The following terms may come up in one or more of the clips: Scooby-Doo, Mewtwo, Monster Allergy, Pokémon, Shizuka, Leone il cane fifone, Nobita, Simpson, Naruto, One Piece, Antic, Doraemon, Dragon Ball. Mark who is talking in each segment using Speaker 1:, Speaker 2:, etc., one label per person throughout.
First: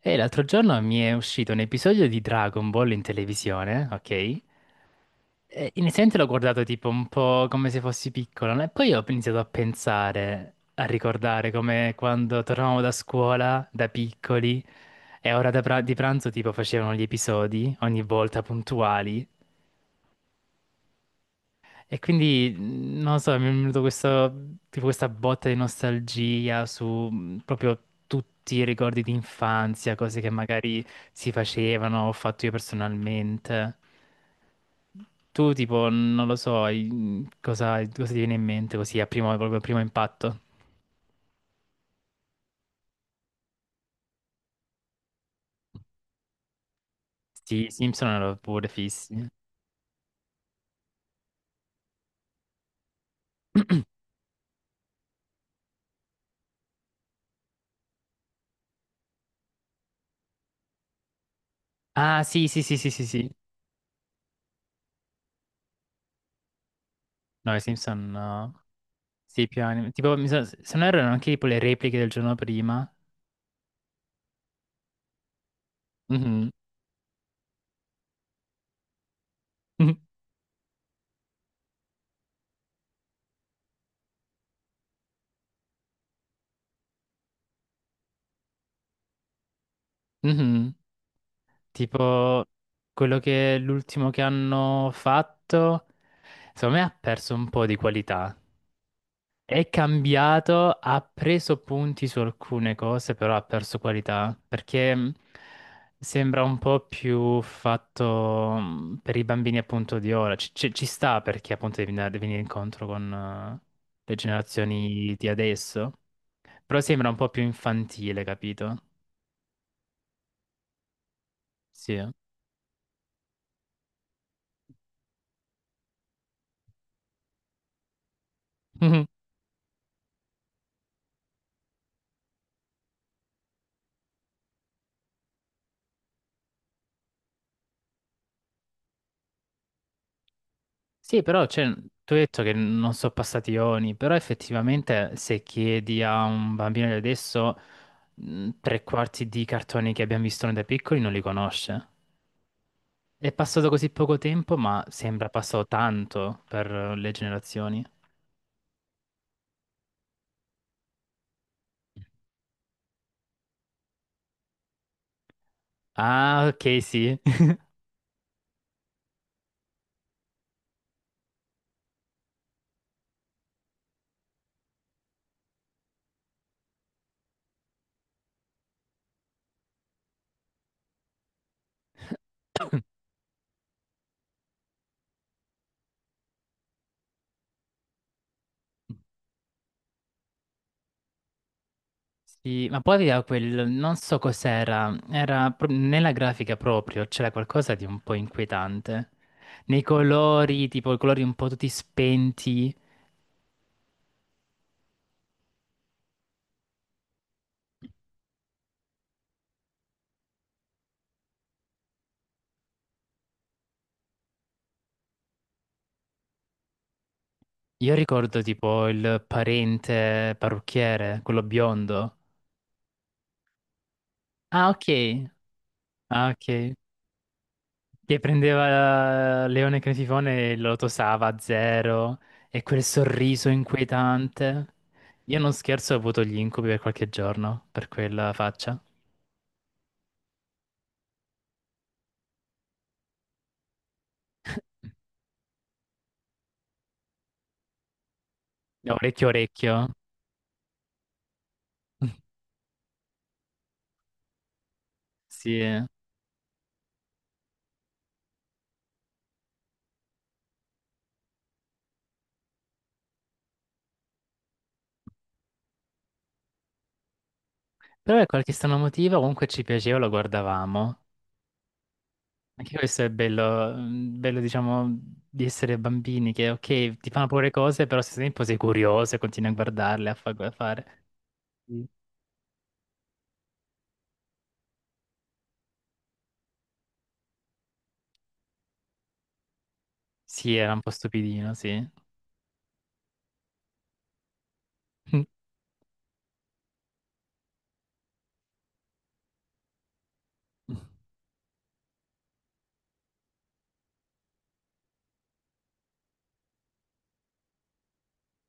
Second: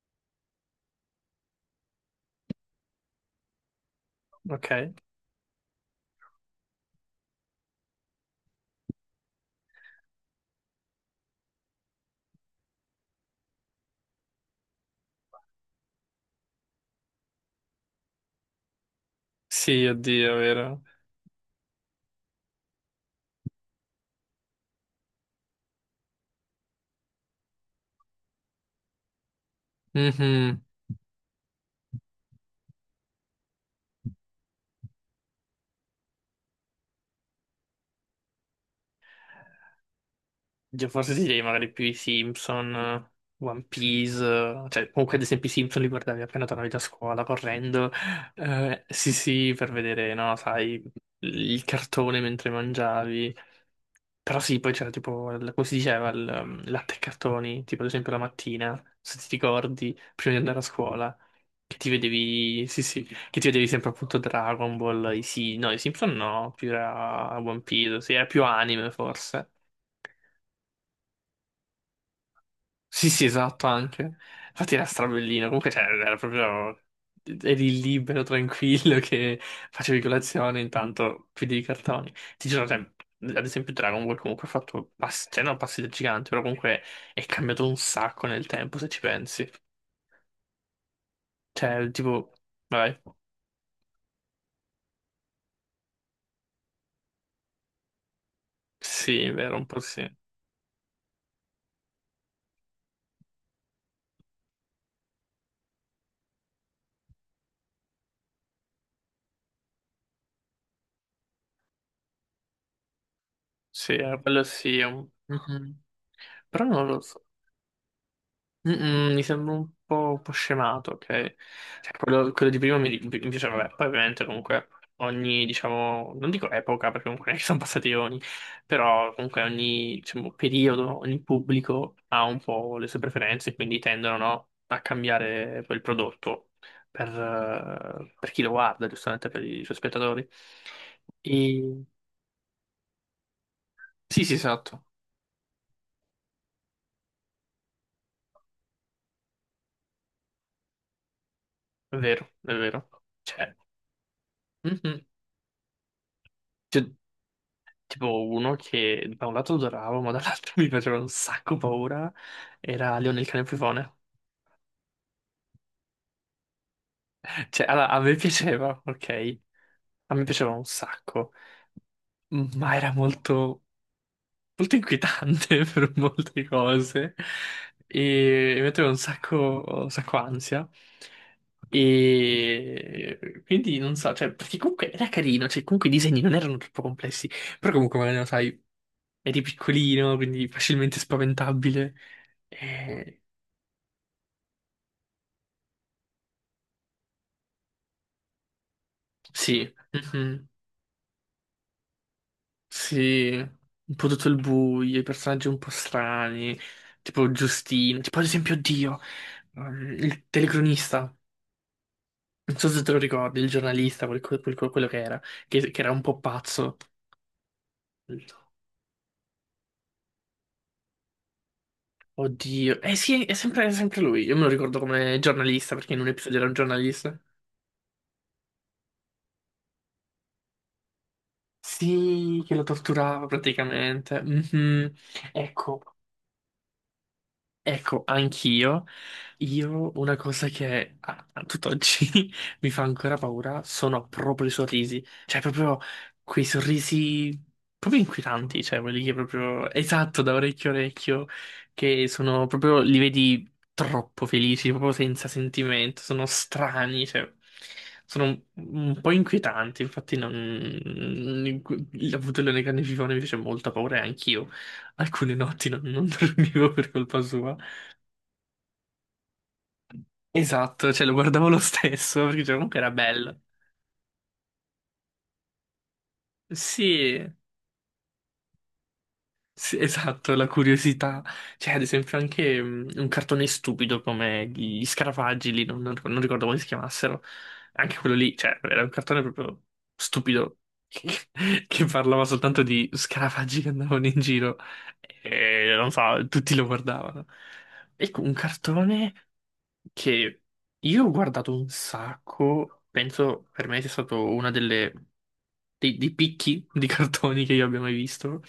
Speaker 1: E l'altro giorno mi è uscito un episodio di Dragon Ball in televisione, ok?
Speaker 2: Ok.
Speaker 1: E inizialmente l'ho guardato tipo un po' come se fossi piccolo, no? E poi ho iniziato a pensare, a ricordare come quando tornavamo da scuola, da piccoli, e a ora di pranzo tipo facevano gli episodi, ogni volta puntuali.
Speaker 2: Sì, oddio, è vero.
Speaker 1: E quindi, non lo so, mi è venuto questo, tipo questa botta di nostalgia su proprio tutti i ricordi di infanzia, cose che
Speaker 2: Mhm.
Speaker 1: magari si facevano, ho fatto io personalmente. Tu, tipo, non lo so, cosa, cosa ti viene in mente così a primo, proprio a primo impatto?
Speaker 2: Io forse ti direi magari più i Simpson, One Piece, cioè comunque ad esempio i Simpson li guardavi appena tornavi da scuola
Speaker 1: Sì, i
Speaker 2: correndo.
Speaker 1: Simpson erano pure
Speaker 2: Sì,
Speaker 1: fissi.
Speaker 2: sì, per vedere, no, sai, il cartone mentre mangiavi. Però sì, poi c'era tipo, come si diceva, il latte e cartoni, tipo ad esempio la mattina, se ti ricordi, prima di andare a scuola. Che ti
Speaker 1: Ah, sì, sì,
Speaker 2: vedevi,
Speaker 1: sì,
Speaker 2: sì,
Speaker 1: sì,
Speaker 2: sì,
Speaker 1: sì, sì.
Speaker 2: che ti vedevi sempre appunto Dragon Ball, i sì, no, i Simpson no, più era
Speaker 1: No, i
Speaker 2: One Piece,
Speaker 1: Simpson,
Speaker 2: sì, era più
Speaker 1: no.
Speaker 2: anime forse.
Speaker 1: Sì, più anime. Tipo, se non erro, erano anche tipo le repliche del giorno prima.
Speaker 2: Sì, sì, esatto, anche. Infatti era strabellino, comunque cioè, era
Speaker 1: Mhm.
Speaker 2: proprio, eri libero, tranquillo, che
Speaker 1: Mhm.
Speaker 2: facevi colazione, intanto chiudevi i cartoni. Ti giuro, cioè, ad esempio Dragon Ball comunque ha fatto passi, cioè non passi da gigante, però comunque è cambiato un sacco nel tempo, se ci pensi.
Speaker 1: Mhm.
Speaker 2: Cioè, tipo,
Speaker 1: Tipo
Speaker 2: vai,
Speaker 1: quello che l'ultimo che hanno fatto, secondo me ha perso un po' di qualità.
Speaker 2: sì, è vero, un
Speaker 1: È
Speaker 2: po' sì.
Speaker 1: cambiato, ha preso punti su alcune cose, però ha perso qualità, perché sembra un po' più fatto per i bambini appunto di ora. Ci sta perché appunto devi venire incontro con
Speaker 2: Sì,
Speaker 1: le
Speaker 2: quello sì, è un-
Speaker 1: generazioni di
Speaker 2: Mhm.
Speaker 1: adesso,
Speaker 2: Però
Speaker 1: però
Speaker 2: non lo
Speaker 1: sembra un
Speaker 2: so.
Speaker 1: po' più infantile, capito?
Speaker 2: Mm-mm, mi sembra un po' scemato, ok? Cioè,
Speaker 1: Sì.
Speaker 2: quello di prima mi piaceva, vabbè, poi ovviamente comunque ogni, diciamo, non dico epoca, perché comunque non è che sono passati eoni, però comunque ogni, diciamo, periodo, ogni pubblico ha un po' le sue preferenze, quindi tendono, no, a cambiare quel prodotto per chi lo guarda, giustamente per i suoi spettatori.
Speaker 1: Sì, però cioè,
Speaker 2: E...
Speaker 1: tu hai detto che non sono passati ioni, però
Speaker 2: Sì, sì, esatto,
Speaker 1: effettivamente se chiedi a un bambino di adesso, tre quarti di cartoni che abbiamo visto noi da piccoli non li conosce.
Speaker 2: è vero, è vero.
Speaker 1: È
Speaker 2: Cioè,
Speaker 1: passato così poco tempo, ma
Speaker 2: Mhm.
Speaker 1: sembra passato tanto per
Speaker 2: Cioè,
Speaker 1: le generazioni.
Speaker 2: tipo uno che da un lato adoravo, ma dall'altro mi faceva un sacco paura, era Leone il cane fifone.
Speaker 1: Ah, ok, sì.
Speaker 2: Cioè, allora, a me piaceva, ok? A me piaceva un sacco, ma era molto molto inquietante per molte cose e mi metteva un sacco ansia. E quindi non so, cioè, perché comunque era carino, cioè, comunque i disegni non erano troppo complessi, però comunque magari lo sai, eri piccolino, quindi facilmente spaventabile.
Speaker 1: Sì, ma poi
Speaker 2: E...
Speaker 1: aveva quel, non so cos'era, nella grafica proprio, c'era qualcosa di un po' inquietante.
Speaker 2: Sì,
Speaker 1: Nei
Speaker 2: mhm,
Speaker 1: colori, tipo i colori un po' tutti spenti.
Speaker 2: sì, un po' tutto il buio, i personaggi un po' strani, tipo Giustino, tipo ad esempio Dio, il telecronista. Non so se te lo ricordi, il giornalista, quello che era, che era un po' pazzo.
Speaker 1: Io ricordo tipo il parente parrucchiere, quello biondo.
Speaker 2: Oddio. Eh sì, è sempre lui. Io me lo
Speaker 1: Ah,
Speaker 2: ricordo come
Speaker 1: ok.
Speaker 2: giornalista, perché in un
Speaker 1: Ah,
Speaker 2: episodio era un
Speaker 1: ok.
Speaker 2: giornalista.
Speaker 1: Che prendeva Leone Cretifone e lo tosava a zero.
Speaker 2: Sì, che lo
Speaker 1: E quel
Speaker 2: torturava
Speaker 1: sorriso
Speaker 2: praticamente.
Speaker 1: inquietante.
Speaker 2: Mhm.
Speaker 1: Io non
Speaker 2: Ecco,
Speaker 1: scherzo, ho avuto gli incubi per qualche giorno, per
Speaker 2: ecco,
Speaker 1: quella faccia.
Speaker 2: anch'io, io una cosa che a tutt'oggi mi fa ancora paura sono proprio i sorrisi, cioè proprio quei sorrisi proprio inquietanti, cioè quelli che
Speaker 1: Orecchio,
Speaker 2: proprio,
Speaker 1: orecchio.
Speaker 2: esatto, da orecchio a orecchio, che sono proprio, li vedi troppo felici, proprio senza
Speaker 1: Sì. Però
Speaker 2: sentimento, sono strani, cioè sono un po' inquietanti, infatti non, avuto il leone carnivoro mi fece molta paura e anch'io alcune notti non dormivo per colpa sua.
Speaker 1: per qualche strano motivo comunque ci piaceva, lo
Speaker 2: Esatto,
Speaker 1: guardavamo.
Speaker 2: cioè lo guardavo lo stesso perché cioè,
Speaker 1: Anche
Speaker 2: comunque era
Speaker 1: questo è
Speaker 2: bello.
Speaker 1: bello, bello diciamo di essere bambini che ok ti
Speaker 2: Sì,
Speaker 1: fanno paura le cose però se stesso tempo sei curioso e continui a
Speaker 2: sì,
Speaker 1: guardarle,
Speaker 2: esatto, la
Speaker 1: a fare.
Speaker 2: curiosità. Cioè, ad
Speaker 1: Sì,
Speaker 2: esempio, anche un cartone stupido come gli Scarafaggi lì, non, non ricordo come si chiamassero. Anche quello lì, cioè, era un cartone proprio
Speaker 1: sì,
Speaker 2: stupido
Speaker 1: era un po' stupidino,
Speaker 2: che
Speaker 1: sì.
Speaker 2: parlava soltanto di scarafaggi che andavano in giro
Speaker 1: Mm.
Speaker 2: e non so, tutti lo guardavano. Ecco, un cartone che io ho guardato un sacco, penso per me sia stato una delle dei picchi di cartoni che io abbia mai visto.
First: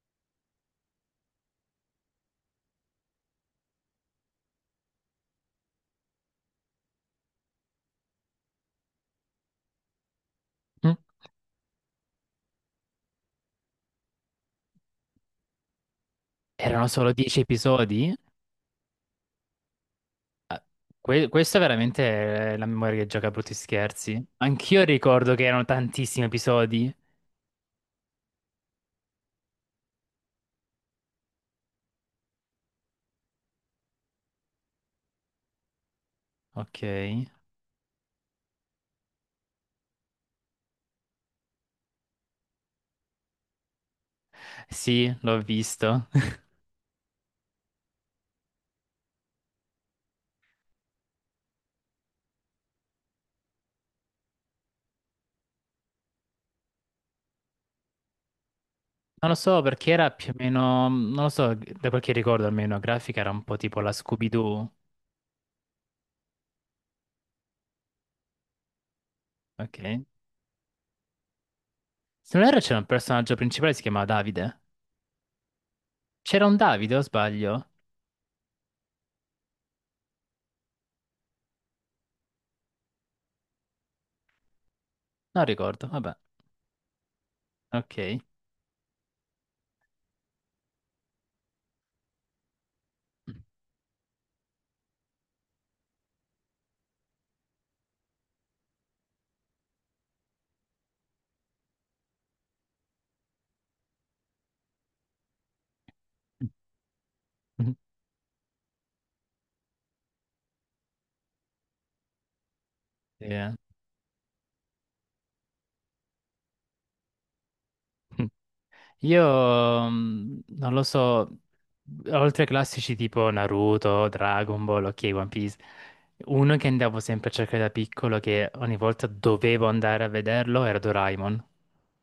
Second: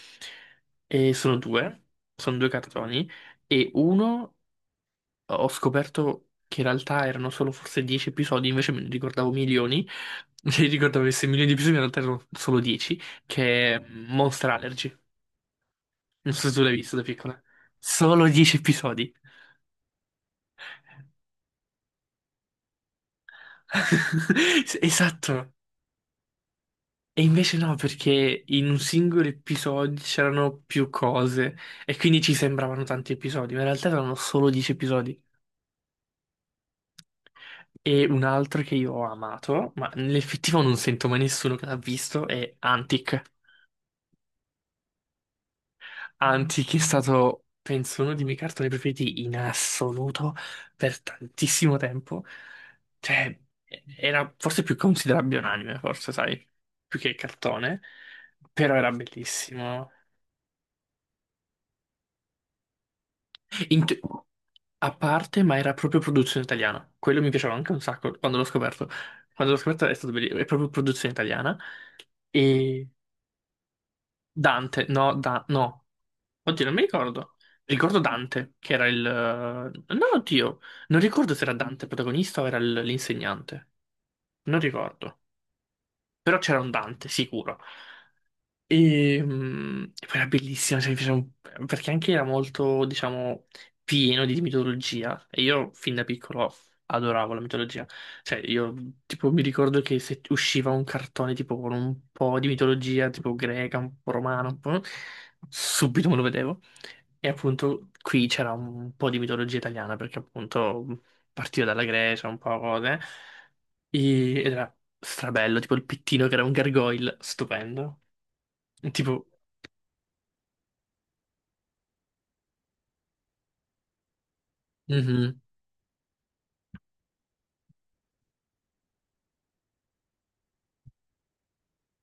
Speaker 2: E sono due cartoni. E uno ho scoperto che in realtà erano solo forse 10 episodi, invece me ne ricordavo milioni. Mi
Speaker 1: Mm.
Speaker 2: ricordavo che se milioni di episodi, in realtà erano solo 10, che è Monster Allergy. Non so se tu l'hai
Speaker 1: Erano
Speaker 2: visto da
Speaker 1: solo
Speaker 2: piccola.
Speaker 1: 10 episodi?
Speaker 2: Solo 10 episodi.
Speaker 1: Questa è veramente è la memoria che gioca a brutti scherzi. Anch'io ricordo che
Speaker 2: Esatto.
Speaker 1: erano tantissimi episodi.
Speaker 2: E invece no, perché in un singolo episodio c'erano più cose e quindi ci sembravano tanti episodi, ma in realtà erano solo 10 episodi.
Speaker 1: Ok,
Speaker 2: E un altro che io ho amato, ma nell'effettivo non sento mai nessuno che l'ha visto, è Antic.
Speaker 1: sì, l'ho visto.
Speaker 2: Antic è stato, penso, uno dei miei cartoni preferiti in assoluto per tantissimo tempo. Cioè, era forse più considerabile un anime, forse, sai, più che cartone, però era
Speaker 1: Non lo so
Speaker 2: bellissimo.
Speaker 1: perché era più o meno, non lo so, da quel che ricordo almeno, la grafica era un po' tipo
Speaker 2: In
Speaker 1: la
Speaker 2: te-
Speaker 1: Scooby-Doo,
Speaker 2: A parte, ma era proprio produzione italiana. Quello mi piaceva anche un sacco quando l'ho scoperto. Quando l'ho
Speaker 1: ok?
Speaker 2: scoperto è stato bellissimo. È proprio produzione italiana.
Speaker 1: Se non erro c'era un
Speaker 2: E
Speaker 1: personaggio principale, che si chiamava Davide.
Speaker 2: Dante, no, da... no.
Speaker 1: C'era un
Speaker 2: Oddio, non mi
Speaker 1: Davide o
Speaker 2: ricordo.
Speaker 1: sbaglio?
Speaker 2: Ricordo Dante, che era il... No, oddio. Non ricordo se era Dante il protagonista o era l'insegnante. Non ricordo.
Speaker 1: Non ricordo, vabbè,
Speaker 2: Però c'era un Dante, sicuro.
Speaker 1: ok.
Speaker 2: E poi era bellissima, cioè, mi piaceva un- perché anche era molto, diciamo, pieno di mitologia. E io fin da piccolo adoravo la mitologia. Cioè, io tipo mi ricordo che se usciva un cartone tipo con un po' di mitologia, tipo greca, un po' romana, un po', subito me lo vedevo. E appunto qui c'era un po' di mitologia italiana, perché appunto partiva dalla Grecia, un po' cose.
Speaker 1: Sì, eh.
Speaker 2: Ed era strabello, tipo il pittino che era un gargoyle, stupendo.
Speaker 1: Io,
Speaker 2: Tipo,
Speaker 1: non lo so, oltre ai classici tipo Naruto, Dragon Ball, ok, One
Speaker 2: mhm.
Speaker 1: Piece, uno che andavo sempre a cercare da piccolo, che ogni volta dovevo andare a vederlo, era Doraemon.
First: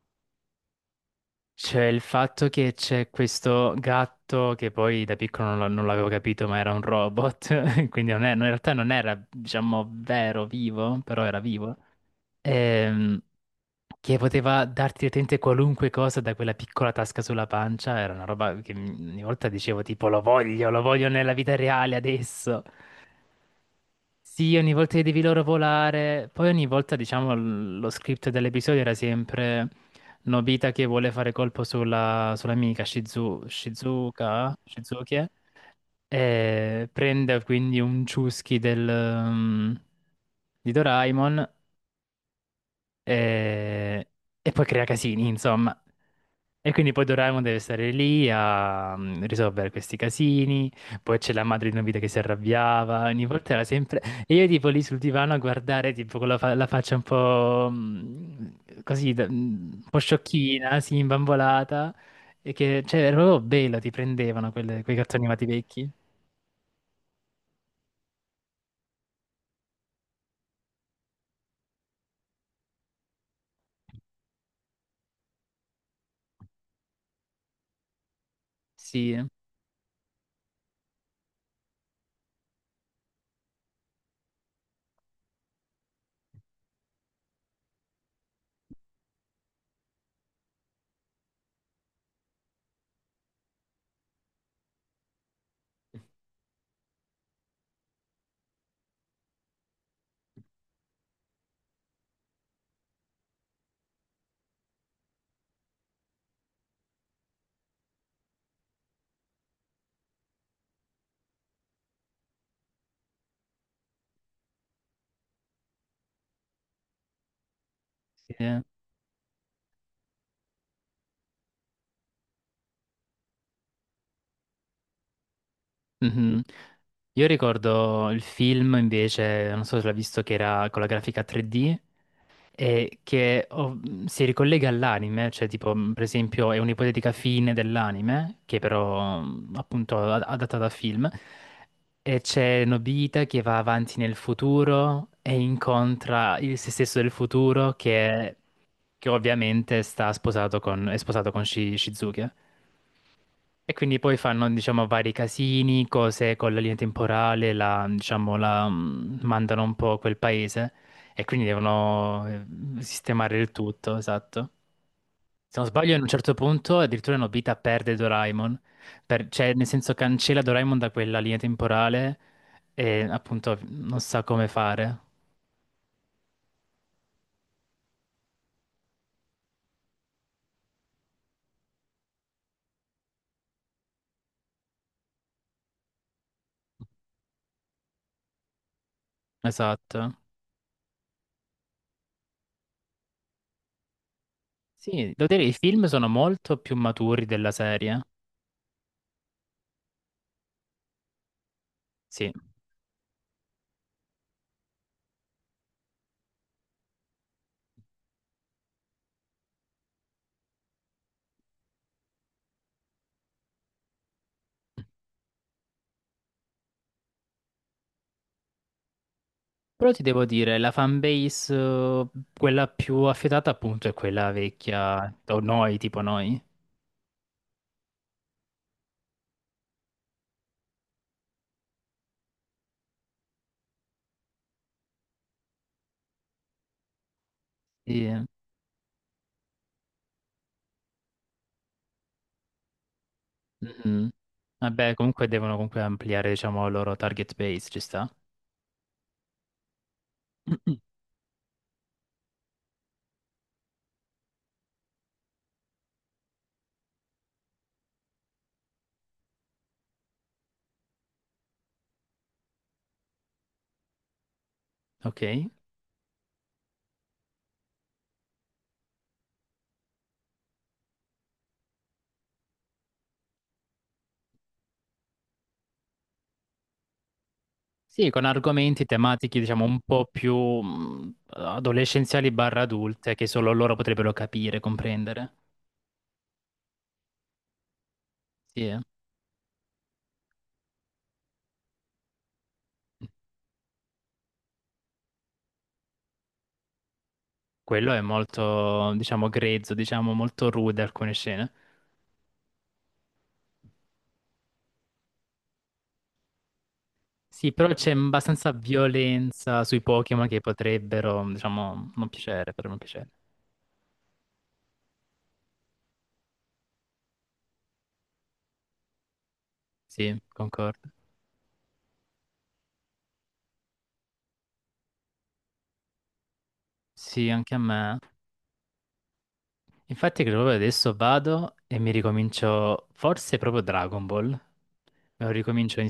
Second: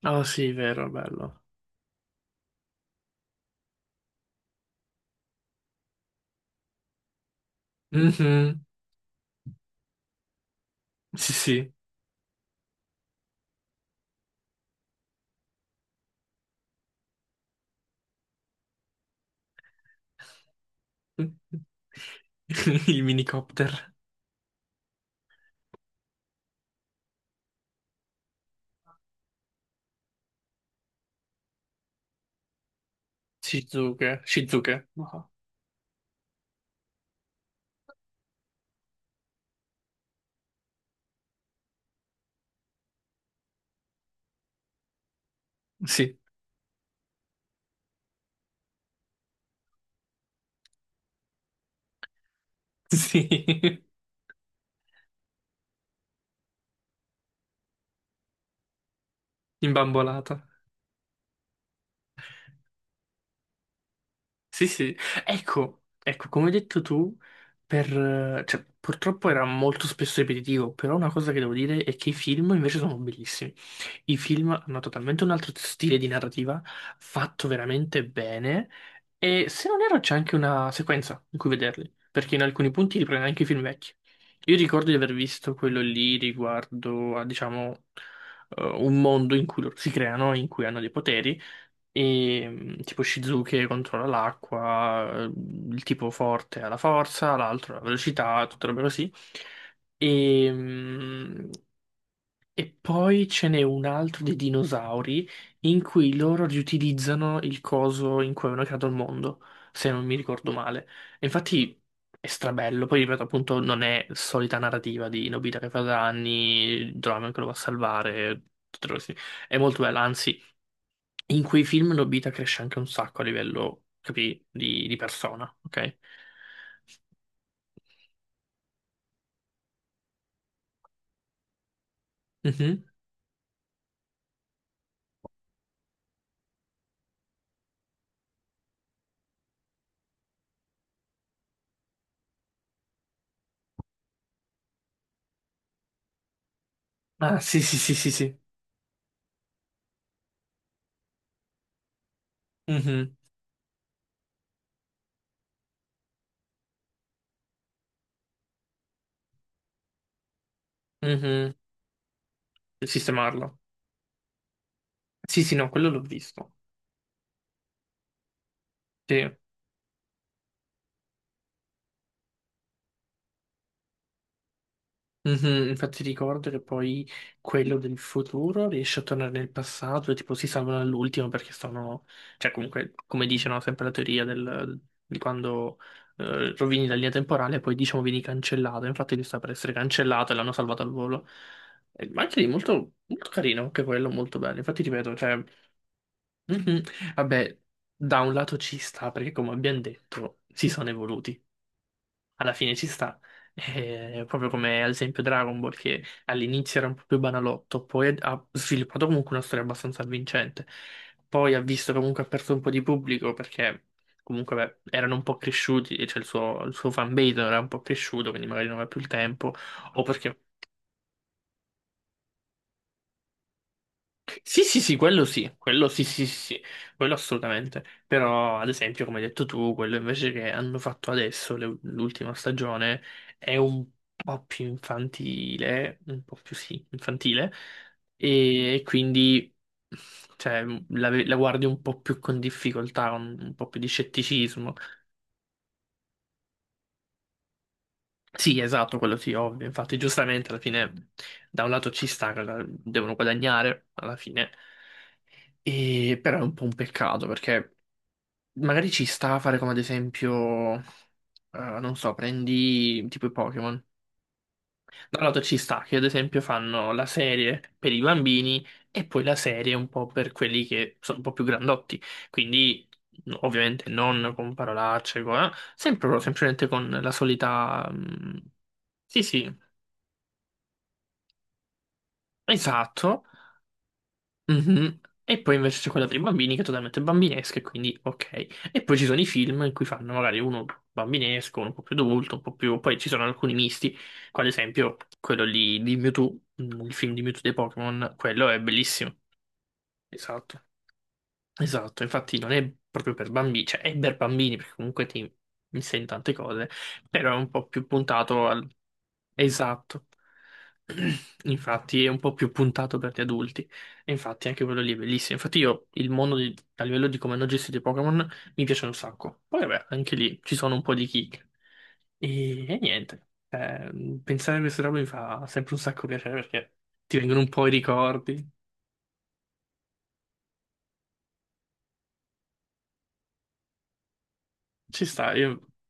Speaker 2: Oh sì, vero, bello.
Speaker 1: Cioè, il fatto che c'è questo gatto che poi da piccolo non l'avevo capito, ma era un robot, quindi non è- no, in
Speaker 2: Mhm.
Speaker 1: realtà non era, diciamo, vero, vivo, però
Speaker 2: Sì,
Speaker 1: era
Speaker 2: sì.
Speaker 1: vivo, ehm, che poteva darti letteralmente qualunque cosa da quella piccola tasca sulla pancia, era una roba che ogni volta dicevo tipo lo voglio nella vita reale adesso.
Speaker 2: Il minicopter.
Speaker 1: Sì, ogni volta che devi loro volare, poi ogni volta, diciamo, lo script dell'episodio era sempre Nobita che vuole fare colpo sulla, sull'amica Shizu,
Speaker 2: Shizuke.
Speaker 1: Shizuka,
Speaker 2: Shizuke.
Speaker 1: Shizuki,
Speaker 2: No.
Speaker 1: e prende quindi un ciuschi del, di Doraemon e, e poi crea casini, insomma.
Speaker 2: Sì,
Speaker 1: E quindi poi Doraemon deve stare lì a risolvere questi casini, poi c'è la madre di Nobita che si arrabbiava, ogni
Speaker 2: sì.
Speaker 1: volta era sempre... E io tipo lì sul divano a guardare tipo con la faccia un po' così, un po'
Speaker 2: Imbambolata.
Speaker 1: sciocchina, sì, imbambolata, e che cioè, era proprio bello, ti prendevano
Speaker 2: Sì,
Speaker 1: quei
Speaker 2: sì,
Speaker 1: cartoni animati
Speaker 2: ecco,
Speaker 1: vecchi.
Speaker 2: ecco, come hai detto tu, per, cioè, purtroppo era molto spesso ripetitivo, però una cosa che devo dire è che i film invece sono bellissimi. I film hanno totalmente un altro stile di narrativa, fatto veramente bene,
Speaker 1: Sì, eh.
Speaker 2: e se non erro c'è anche una sequenza in cui vederli, perché in alcuni punti riprende anche i film vecchi. Io ricordo di aver visto quello lì riguardo a, diciamo, un mondo in cui loro si creano, in cui hanno dei poteri. E tipo Shizuke controlla l'acqua, il tipo forte ha la forza, l'altro ha la velocità, tutte robe così. E, mm, e poi ce n'è un altro dei dinosauri in cui loro riutilizzano il coso in cui avevano creato il mondo, se non mi ricordo male. E infatti è strabello, poi ripeto appunto non è solita narrativa di Nobita che fa danni, Doraemon che lo va a
Speaker 1: Sì,
Speaker 2: salvare,
Speaker 1: eh.
Speaker 2: tutte le cose. È molto bella, anzi in quei film Nobita cresce anche un sacco a livello, capì, di persona, ok?
Speaker 1: Mhm. Io ricordo il film invece, non so se l'ha visto, che era con la grafica 3D
Speaker 2: Mhm.
Speaker 1: e che oh, si ricollega all'anime, cioè tipo per esempio è un'ipotetica fine dell'anime, che però appunto adatta da film, e c'è Nobita che va avanti nel futuro e incontra il se stesso del
Speaker 2: Ah sì
Speaker 1: futuro
Speaker 2: sì sì sì sì.
Speaker 1: che ovviamente sta sposato con, è sposato con Shizuke.
Speaker 2: Mhm.
Speaker 1: E quindi poi fanno, diciamo, vari casini, cose con la linea temporale, la, diciamo, la mandano un po' a quel paese e quindi
Speaker 2: Mhm.
Speaker 1: devono sistemare il
Speaker 2: Sistemarlo.
Speaker 1: tutto, esatto.
Speaker 2: Sì, sì,
Speaker 1: Se non
Speaker 2: no, quello
Speaker 1: sbaglio,
Speaker 2: l'ho
Speaker 1: ad un certo
Speaker 2: visto.
Speaker 1: punto addirittura Nobita perde Doraemon,
Speaker 2: Sì.
Speaker 1: cioè nel senso cancella Doraemon da quella linea temporale e appunto non sa come fare.
Speaker 2: Mhm, infatti ricordo che poi quello del futuro riesce a tornare nel passato e tipo si salvano all'ultimo perché sono... Cioè comunque, come dice, no, sempre la teoria del... di quando rovini la linea temporale e poi diciamo vieni cancellato. Infatti lui sta per essere
Speaker 1: Esatto.
Speaker 2: cancellato e l'hanno salvato al volo. Ma anche lì molto, molto carino, anche quello molto bello. Infatti
Speaker 1: Sì,
Speaker 2: ripeto,
Speaker 1: devo
Speaker 2: cioè...
Speaker 1: dire, i film sono molto più
Speaker 2: mhm,
Speaker 1: maturi della
Speaker 2: vabbè,
Speaker 1: serie.
Speaker 2: da un lato ci sta perché come abbiamo detto si sono evoluti.
Speaker 1: Sì.
Speaker 2: Alla fine ci sta. Proprio come ad esempio Dragon Ball, che all'inizio era un po' più banalotto, poi ha sviluppato comunque una storia abbastanza avvincente. Poi ha visto che comunque ha perso un po' di pubblico perché comunque beh, erano un po' cresciuti, cioè il suo fanbase era un po' cresciuto, quindi magari non aveva più il tempo,
Speaker 1: Però ti
Speaker 2: o
Speaker 1: devo
Speaker 2: perché
Speaker 1: dire, la fanbase, quella più affidata appunto è quella
Speaker 2: sì, sì, sì,
Speaker 1: vecchia,
Speaker 2: quello
Speaker 1: o
Speaker 2: sì,
Speaker 1: noi,
Speaker 2: quello
Speaker 1: tipo
Speaker 2: sì, sì, sì,
Speaker 1: noi.
Speaker 2: sì, quello assolutamente. Però, ad esempio, come hai detto tu, quello invece che hanno fatto adesso, l'ultima stagione, è un po' più infantile, un po' più sì, infantile,
Speaker 1: Sì, eh.
Speaker 2: e quindi, cioè, la guardi un po' più con difficoltà, un po' più di
Speaker 1: Mhm.
Speaker 2: scetticismo.
Speaker 1: Vabbè, comunque devono comunque ampliare, diciamo, il loro target base, ci sta.
Speaker 2: Sì, esatto, quello sì, ovvio. Infatti, giustamente, alla fine, da un lato ci sta, che devono guadagnare, alla fine. Però è un po' un peccato perché magari ci sta a fare come ad esempio, non so, prendi tipo i Pokémon. Da un lato
Speaker 1: Ok.
Speaker 2: ci sta che ad esempio fanno la serie per i bambini e poi la serie un po' per quelli che sono un po' più grandotti. Quindi no, ovviamente non con parolacce, sempre però semplicemente con la solita...
Speaker 1: Sì, con argomenti
Speaker 2: Sì,
Speaker 1: tematiche,
Speaker 2: sì,
Speaker 1: diciamo, un po' più adolescenziali barra adulte,
Speaker 2: esatto.
Speaker 1: che solo loro potrebbero capire,
Speaker 2: Mhm.
Speaker 1: comprendere.
Speaker 2: E poi invece c'è quella per i bambini che è totalmente bambinesca, e quindi
Speaker 1: Sì,
Speaker 2: ok.
Speaker 1: eh.
Speaker 2: E poi ci sono i film in cui fanno magari uno bambinesco, uno un po' più adulto, un po' più... Poi ci sono alcuni misti, come ad esempio quello lì di Mewtwo, il film di Mewtwo dei
Speaker 1: Quello è
Speaker 2: Pokémon, quello è
Speaker 1: molto,
Speaker 2: bellissimo.
Speaker 1: diciamo, grezzo, diciamo, molto
Speaker 2: Esatto.
Speaker 1: rude alcune scene.
Speaker 2: Esatto, infatti non è proprio per bambini, cioè è per bambini perché comunque ti insegna tante cose, però è un
Speaker 1: Sì,
Speaker 2: po'
Speaker 1: però
Speaker 2: più
Speaker 1: c'è
Speaker 2: puntato
Speaker 1: abbastanza
Speaker 2: al...
Speaker 1: violenza sui
Speaker 2: Esatto,
Speaker 1: Pokémon che potrebbero, diciamo,
Speaker 2: infatti è
Speaker 1: non
Speaker 2: un po' più
Speaker 1: piacere, però non
Speaker 2: puntato
Speaker 1: piacere.
Speaker 2: per gli adulti, e infatti anche quello lì è bellissimo, infatti io il mondo a livello di come hanno gestito i Pokémon mi piace un sacco, poi vabbè anche
Speaker 1: Sì,
Speaker 2: lì ci sono un
Speaker 1: concordo.
Speaker 2: po' di kick e niente, eh, pensare a queste robe mi fa sempre un sacco piacere perché ti
Speaker 1: Sì,
Speaker 2: vengono un
Speaker 1: anche a
Speaker 2: po' i
Speaker 1: me.
Speaker 2: ricordi,
Speaker 1: Infatti, credo proprio adesso vado e mi ricomincio, forse proprio Dragon Ball.
Speaker 2: ci
Speaker 1: Me lo
Speaker 2: sta, io
Speaker 1: ricomincio in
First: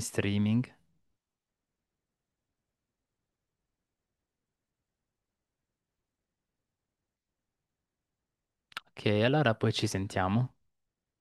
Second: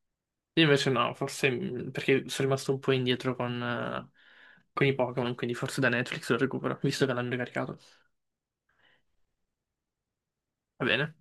Speaker 2: Io
Speaker 1: streaming.
Speaker 2: invece no, forse perché sono rimasto un po' indietro con i Pokémon, quindi forse da Netflix lo recupero, visto che l'hanno ricaricato.
Speaker 1: Ok, allora poi ci sentiamo.
Speaker 2: Va bene.